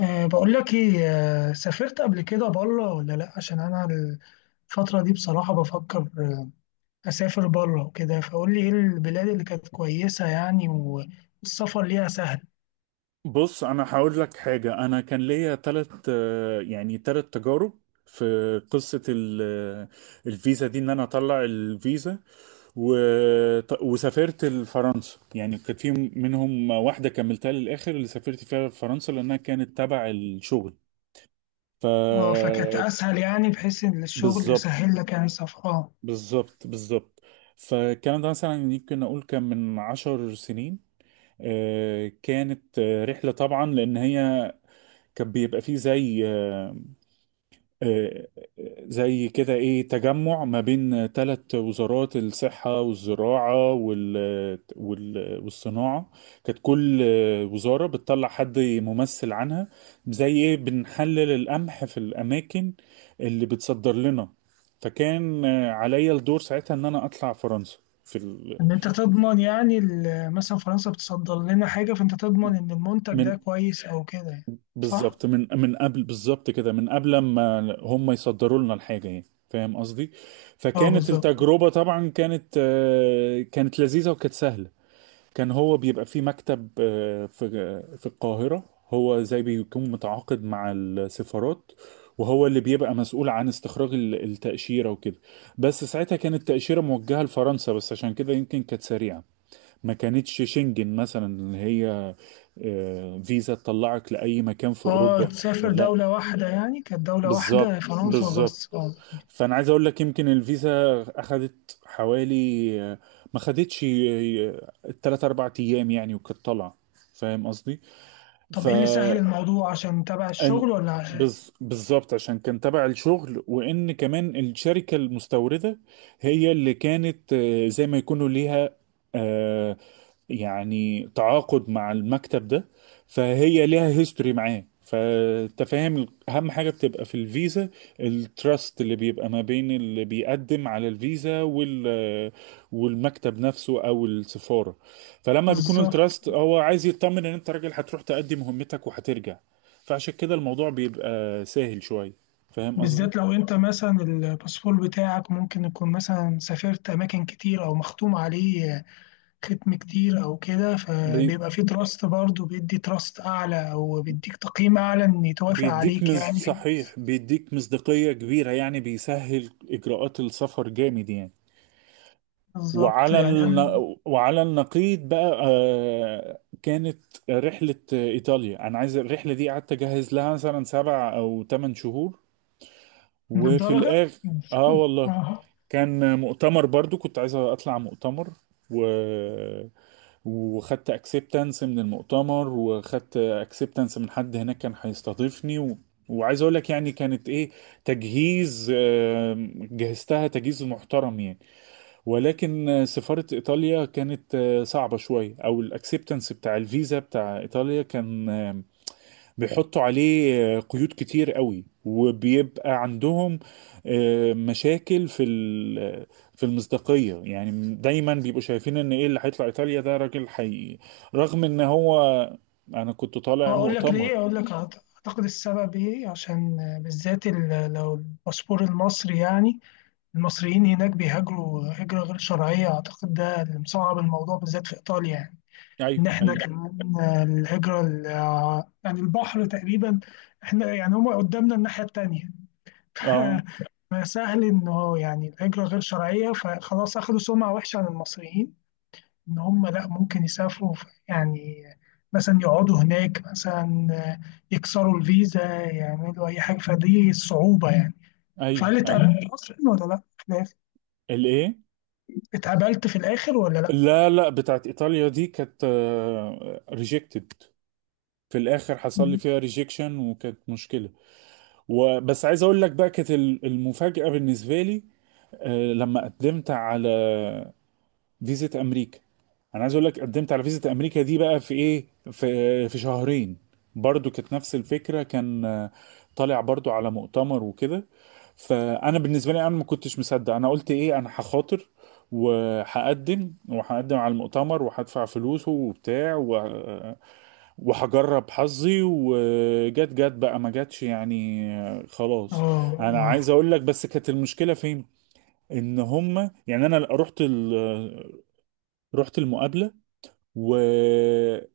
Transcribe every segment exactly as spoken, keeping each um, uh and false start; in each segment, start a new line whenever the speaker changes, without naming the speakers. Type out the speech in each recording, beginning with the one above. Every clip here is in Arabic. أه بقول لك ايه. أه سافرت قبل كده بره ولا لا؟ عشان انا الفترة دي بصراحة بفكر، آه، اسافر بره وكده، فقول لي ايه البلاد اللي كانت كويسة يعني، و- والسفر ليها سهل.
بص، انا هقول لك حاجه. انا كان ليا ثلاث يعني ثلاث تجارب في قصه ال- الفيزا دي، ان انا اطلع الفيزا و... وسافرت لفرنسا. يعني كانت في منهم واحده كملتها للاخر اللي سافرت فيها فرنسا لانها كانت تبع الشغل. ف
اه فكانت اسهل، يعني بحيث ان الشغل
بالظبط،
سهل لك، يعني السفر اه
بالظبط، بالظبط. فالكلام ده مثلا يمكن اقول كان من عشر سنين. آه، كانت آه، رحله طبعا، لان هي كان بيبقى فيه زي آه، آه، آه، زي كده ايه، تجمع ما بين ثلاث وزارات: الصحة والزراعة وال وال والصناعة. كانت كل آه، وزارة بتطلع حد ممثل عنها، زي ايه بنحلل القمح في الأماكن اللي بتصدر لنا. فكان آه، عليا الدور ساعتها ان انا اطلع فرنسا في ال...
ان انت تضمن، يعني ال- مثلا فرنسا بتصدر لنا حاجة، فانت تضمن ان المنتج
من
ده كويس او كده يعني. صح؟
بالظبط، من من قبل، بالظبط كده، من قبل ما هم يصدروا لنا الحاجة، يعني فاهم قصدي.
اه،
فكانت
بالظبط.
التجربة طبعا، كانت آه، كانت لذيذة وكانت سهلة. كان هو بيبقى في مكتب آه، في في القاهرة. هو زي بيكون متعاقد مع السفارات، وهو اللي بيبقى مسؤول عن استخراج ال- التأشيرة وكده. بس ساعتها كانت التأشيرة موجهة لفرنسا بس، عشان كده يمكن كانت سريعة. ما كانتش شنجن مثلا، اللي هي آه، فيزا تطلعك لأي مكان في
اه،
أوروبا.
تسافر
لا،
دولة واحدة، يعني كانت دولة واحدة
بالظبط،
فرنسا
بالظبط.
بس اه
فأنا عايز أقول لك، يمكن الفيزا أخدت حوالي آه، ما خدتش، ثلاثة أربعة أيام يعني، وكانت طالعة. فاهم قصدي؟
طب ايه اللي سهل الموضوع؟ عشان تبع
أن
الشغل ولا عشان؟
بز- بالظبط، عشان كان تبع الشغل، وان كمان الشركه المستورده هي اللي كانت آه، زي ما يكونوا ليها آه، يعني تعاقد مع المكتب ده. فهي ليها هيستوري معاه. فانت فاهم، اهم حاجه بتبقى في الفيزا التراست اللي بيبقى ما بين اللي بيقدم على الفيزا وال والمكتب نفسه او السفاره. فلما بيكون
بالظبط.
التراست، هو عايز يطمن ان انت راجل هتروح تأدي مهمتك وهترجع. فعشان كده الموضوع بيبقى سهل شوية، فاهم قصدي.
بالذات لو انت مثلا الباسبور بتاعك ممكن يكون مثلا سافرت اماكن كتير او مختوم عليه ختم كتير او كده،
بي
فبيبقى فيه تراست برضه، بيدي تراست اعلى او بيديك تقييم اعلى ان يتوافق
بيديك
عليك
مز
يعني.
صحيح، بيديك مصداقية كبيرة، يعني بيسهل إجراءات السفر جامد يعني.
بالظبط،
وعلى
يعني
الن...
انا
وعلى النقيض بقى، آه، كانت رحلة إيطاليا. أنا عايز الرحلة دي قعدت أجهز لها مثلا سبع أو ثمان شهور.
من
وفي
الدرجة.
الآخر، آه والله،
اه.
كان مؤتمر برضو، كنت عايز اطلع مؤتمر، و وخدت اكسبتنس من المؤتمر، وخدت اكسبتنس من حد هناك كان هيستضيفني، و... وعايز اقول لك، يعني كانت ايه، تجهيز، آم، جهزتها تجهيز محترم يعني. ولكن آه، سفارة ايطاليا كانت آه، صعبة شوية، او الاكسبتنس بتاع الفيزا بتاع ايطاليا كان آه، بيحطوا عليه آه، قيود كتير قوي، وبيبقى عندهم آه، مشاكل في ال- في المصداقية. يعني دايما بيبقوا شايفين ان ايه اللي هيطلع ايطاليا ده راجل حقيقي، رغم ان هو، انا كنت طالع
اقول لك
مؤتمر.
ليه، اقول لك أعت- اعتقد السبب ايه، عشان بالذات ال- لو الباسبور المصري، يعني المصريين هناك بيهاجروا هجرة غير شرعية، أعتقد ده اللي مصعب الموضوع بالذات في إيطاليا يعني. إن
ايوه،
إحنا
ايوه.
كمان آه، الهجرة ال- آه، يعني البحر تقريبا، إحنا يعني هما قدامنا الناحية التانية.
اه،
فسهل إنه يعني الهجرة غير شرعية، فخلاص أخدوا سمعة وحشة عن المصريين، إن هما لأ، ممكن يسافروا ف- يعني مثلا يقعدوا هناك مثلا، آه، يكسروا الفيزا، يعملوا أي حاجة، فدي الصعوبة يعني.
ايوه،
فهل
ايوه.
اتقابلت أصلا ولا لأ؟ في الآخر؟
الايه
اتقابلت في الآخر ولا لأ؟
لا، لا، بتاعت ايطاليا دي كانت ريجكتد، في الاخر حصل لي
اه.
فيها ريجكشن وكانت مشكلة. وبس عايز اقول لك بقى، كانت ال- المفاجأة بالنسبة لي آه، لما قدمت على فيزا امريكا. انا عايز اقول لك، قدمت على فيزا امريكا دي بقى في ايه، في في شهرين. برضو كانت نفس الفكره، كان آه، طالع برضو على مؤتمر وكده. فانا بالنسبه لي انا ما كنتش مصدق. انا قلت ايه، انا هخاطر، وهقدم وهقدم على المؤتمر، وهدفع فلوسه وبتاع، و- وهجرب حظي. وجت، جت بقى، ما جاتش يعني، آه، خلاص. انا
اه،
عايز اقول لك بس، كانت المشكله فين، ان هم يعني، انا رحت ال... رحت المقابله، و...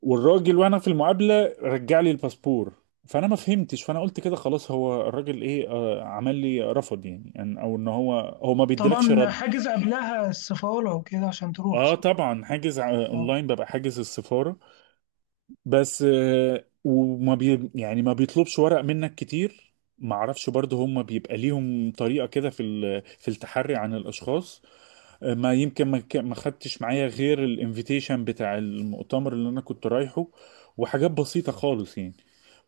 والراجل وانا في المقابله رجع لي الباسبور. فانا ما فهمتش. فانا قلت كده خلاص، هو الراجل ايه آه، عمل لي رفض، يعني يعني- او ان هو هو ما بيديلكش
طبعا
رد.
حاجز قبلها السفارة وكده عشان تروح
اه
صح؟
طبعا حاجز، ع-
اه.
اونلاين، ببقى حاجز السفاره. بس آه، وما بي يعني ما بيطلبش ورق منك كتير. ما اعرفش برضه، هم بيبقى ليهم طريقه كده في ال... في التحري عن الاشخاص. ما يمكن ما ك- ما خدتش معايا غير الانفيتيشن بتاع المؤتمر اللي انا كنت رايحه، وحاجات بسيطة خالص يعني.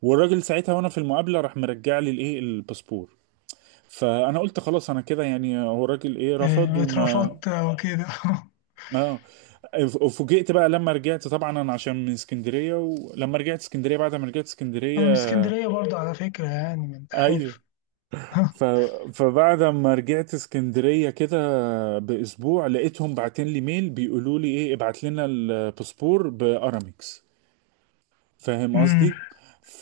والراجل ساعتها وانا في المقابلة راح مرجع لي الايه الباسبور. فانا قلت خلاص، انا كده يعني، هو الراجل ايه رفض.
إيه،
وما...
اترفضت وكده.
اه، فوجئت بقى لما رجعت. طبعا انا عشان من اسكندرية، ولما رجعت اسكندرية، بعد ما رجعت
أنا من
اسكندرية،
اسكندرية برضه على فكرة، يعني من
ايوه،
حلف.
ف... فبعد ما رجعت اسكندرية كده بأسبوع، لقيتهم باعتين لي ميل بيقولوا لي ايه، ابعت لنا الباسبور بأرامكس. فاهم
أمم.
قصدي؟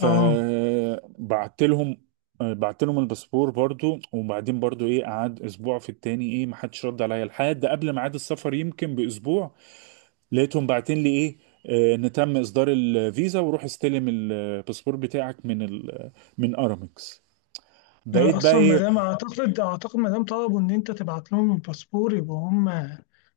اه،
لهم، بعت لهم الباسبور برضو. وبعدين برضو ايه، قعد اسبوع في التاني ايه، ما حدش رد عليا، لحد قبل ميعاد السفر يمكن باسبوع، لقيتهم باعتين لي ايه آه، ان تم اصدار الفيزا، وروح استلم الباسبور بتاعك من ال... من ارامكس. بقيت بقى
أصلا
ايه.
مادام أعتقد، أعتقد مادام طلبوا إن أنت تبعت لهم الباسبور، يبقى هم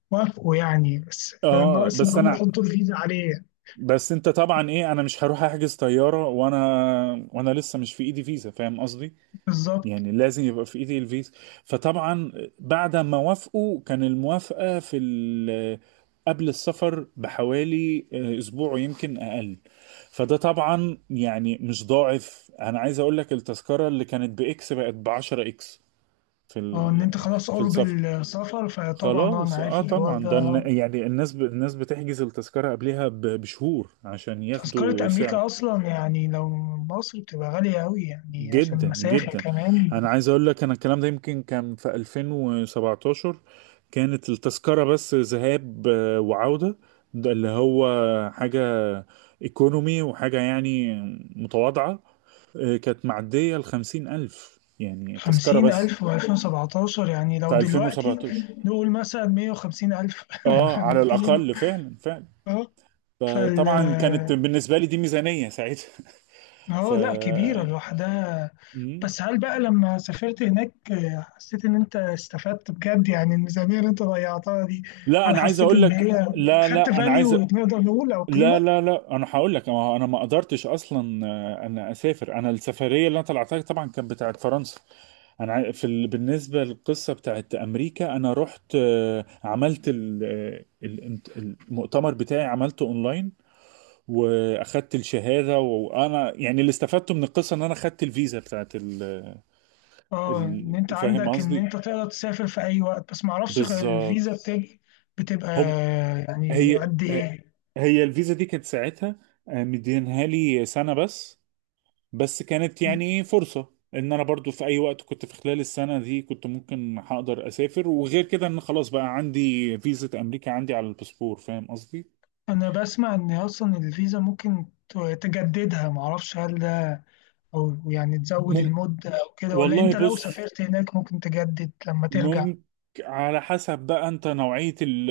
وافقوا يعني، بس
اه
ناقص إن
بس
هم
انا،
يحطوا الفيزا عليه.
بس انت طبعا ايه، انا مش هروح احجز طياره وانا وانا لسه مش في ايدي فيزا، فاهم قصدي.
بالظبط.
يعني لازم يبقى في ايدي الفيزا. فطبعا بعد ما وافقوا، كان الموافقه في ال... قبل السفر بحوالي اه، اسبوع ويمكن اقل. فده طبعا يعني مش ضاعف، انا عايز اقول لك التذكره اللي كانت باكس بقت ب عشرة اكس في
اه، إن
ال...
أنت خلاص
في
قرب
السفر.
السفر، فطبعا أه أنا
خلاص
عارف
اه،
الحوار
طبعا ده
ده.
الن- يعني الناس ب... الناس بتحجز التذكرة قبلها ب... بشهور عشان
تذكرة
ياخدوا سعر.
أمريكا أصلا، يعني لو من مصر، بتبقى غالية أوي يعني عشان
جدا
المسافة
جدا.
كمان.
انا عايز اقول لك، انا الكلام ده يمكن كان في ألفين وسبعتاشر. كانت التذكرة بس ذهاب آه، وعودة، ده اللي هو حاجة ايكونومي وحاجة يعني متواضعة. آه، كانت معدية الخمسين ألف، يعني تذكرة
خمسين
بس،
ألف وألفين سبعتاشر، يعني لو
في
دلوقتي
ألفين وسبعتاشر.
نقول مثلا مية وخمسين ألف.
اه، على
ميتين.
الأقل، فعلا، فعلا.
اه، فال
فطبعا كانت بالنسبه لي دي ميزانيه ساعتها. ف
اه لأ، كبيرة لوحدها.
مم.
بس هل بقى لما سافرت هناك، حسيت إن أنت استفدت بجد؟ يعني الميزانية اللي أنت ضيعتها دي،
لا،
هل
انا عايز
حسيت
اقول
إن
لك،
هي
لا،
خدت
لا، انا عايز،
فاليو نقدر نقول، أو
لا،
قيمة؟
لا، لا، انا هقول لك. ما هو انا ما قدرتش اصلا، آه، انا اسافر. انا السفريه اللي انا طلعتها طبعا كانت بتاعت فرنسا. انا عاي- في ال... بالنسبه للقصه بتاعت امريكا، انا رحت آه، عملت ال... آه، ال- المؤتمر بتاعي عملته اونلاين، واخدت الشهاده. وانا يعني اللي استفدته من القصه ان انا خدت الفيزا بتاعت ال...
اه، ان انت
ال- فاهم
عندك ان
قصدي.
انت تقدر تسافر في اي وقت، بس ما اعرفش، غير
بالظبط.
الفيزا بتبقى بتبقى
هم
يعني
هي
قد ايه؟
هي الفيزا دي كانت ساعتها آه، مدينها لي سنة بس. بس كانت يعني إيه فرصة، ان انا برضو في اي وقت كنت في خلال السنة دي كنت ممكن هقدر اسافر، وغير كده ان خلاص بقى عندي فيزا امريكا عندي على الباسبور، فاهم قصدي.
انا بسمع ان اصلا الفيزا ممكن ت- تجددها، ما اعرفش هل ده، او يعني تزود
مم...
المدة او كده، ولا
والله
انت لو
بص،
سافرت هناك ممكن تجدد لما ترجع.
ممكن. على حسب بقى انت، نوعية ال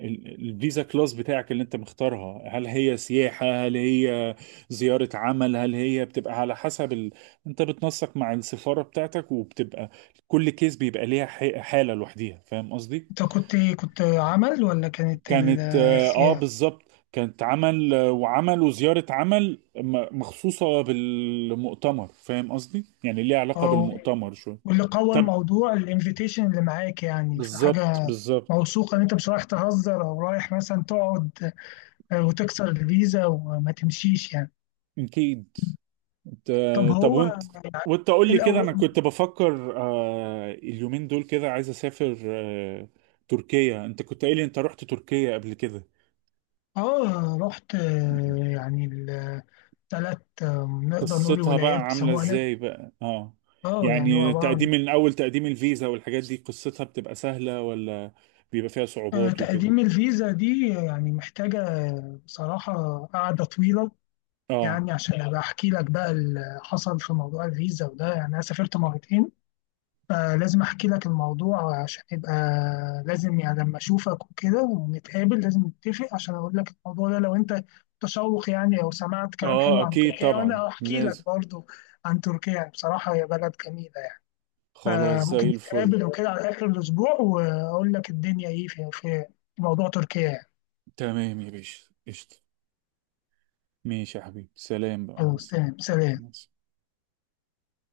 ال- الفيزا كلاس بتاعك اللي انت مختارها، هل هي سياحة، هل هي زيارة عمل، هل هي بتبقى على حسب ال... انت بتنسق مع السفارة بتاعتك، وبتبقى كل كيس بيبقى ليها ح- حالة لوحديها. فاهم قصدي؟
انت كنت ايه، كنت عمل ولا كانت ال-
كانت اه، آه،
السياحة؟
بالظبط. كانت عمل، آه، وعمل وزيارة عمل م- مخصوصة بالمؤتمر، فاهم قصدي؟ يعني ليها علاقة
او
بالمؤتمر شوية.
واللي قوى
طب.
الموضوع الانفيتيشن اللي معاك، يعني في
بالظبط،
حاجة
بالظبط.
موثوقة ان انت مش رايح تهزر، او رايح مثلا تقعد، آه، وتكسر الفيزا وما تمشيش يعني.
اكيد. انت،
طب
طب
هو
وانت، وانت قول لي كده. انا
الأول.
كنت بفكر آه اليومين دول كده، عايز اسافر آه تركيا. انت كنت قايل لي انت رحت تركيا قبل كده.
اه، رحت، آه،
مم.
يعني الثلاث، آه، نقدر نقول
قصتها بقى
ولايات
عاملة
بيسموها هناك.
ازاي بقى؟ اه.
اه، يعني هو
يعني
عبارة
تقديم،
عن
من اول تقديم الفيزا والحاجات دي، قصتها بتبقى سهلة، ولا بيبقى فيها
آه،
صعوبات وكده؟
تقديم الفيزا دي، يعني محتاجة آه، بصراحة قعدة طويلة.
اه.
يعني عشان أبقى أحكي لك بقى اللي حصل في موضوع الفيزا وده، يعني أنا سافرت مرتين، فلازم أحكي لك الموضوع عشان يبقى، لازم يعني لما أشوفك وكده ونتقابل، لازم نتفق عشان أقول لك الموضوع ده، لو أنت متشوق يعني أو سمعت كلام
اه
حلو عن
اكيد
تركيا،
طبعا
وأنا أحكي لك
لازم.
برضو عن تركيا. يعني بصراحة هي بلد جميلة يعني.
خلاص،
فممكن
زي الفل.
نتقابل وكده على آخر الأسبوع، وأقول لك الدنيا إيه في في موضوع تركيا يعني.
تمام يا باشا، قشطة. ماشي يا حبيبي، سلام بقى، مع
خلاص
السلامة.
تمام،
مع
سلام.
السلامة.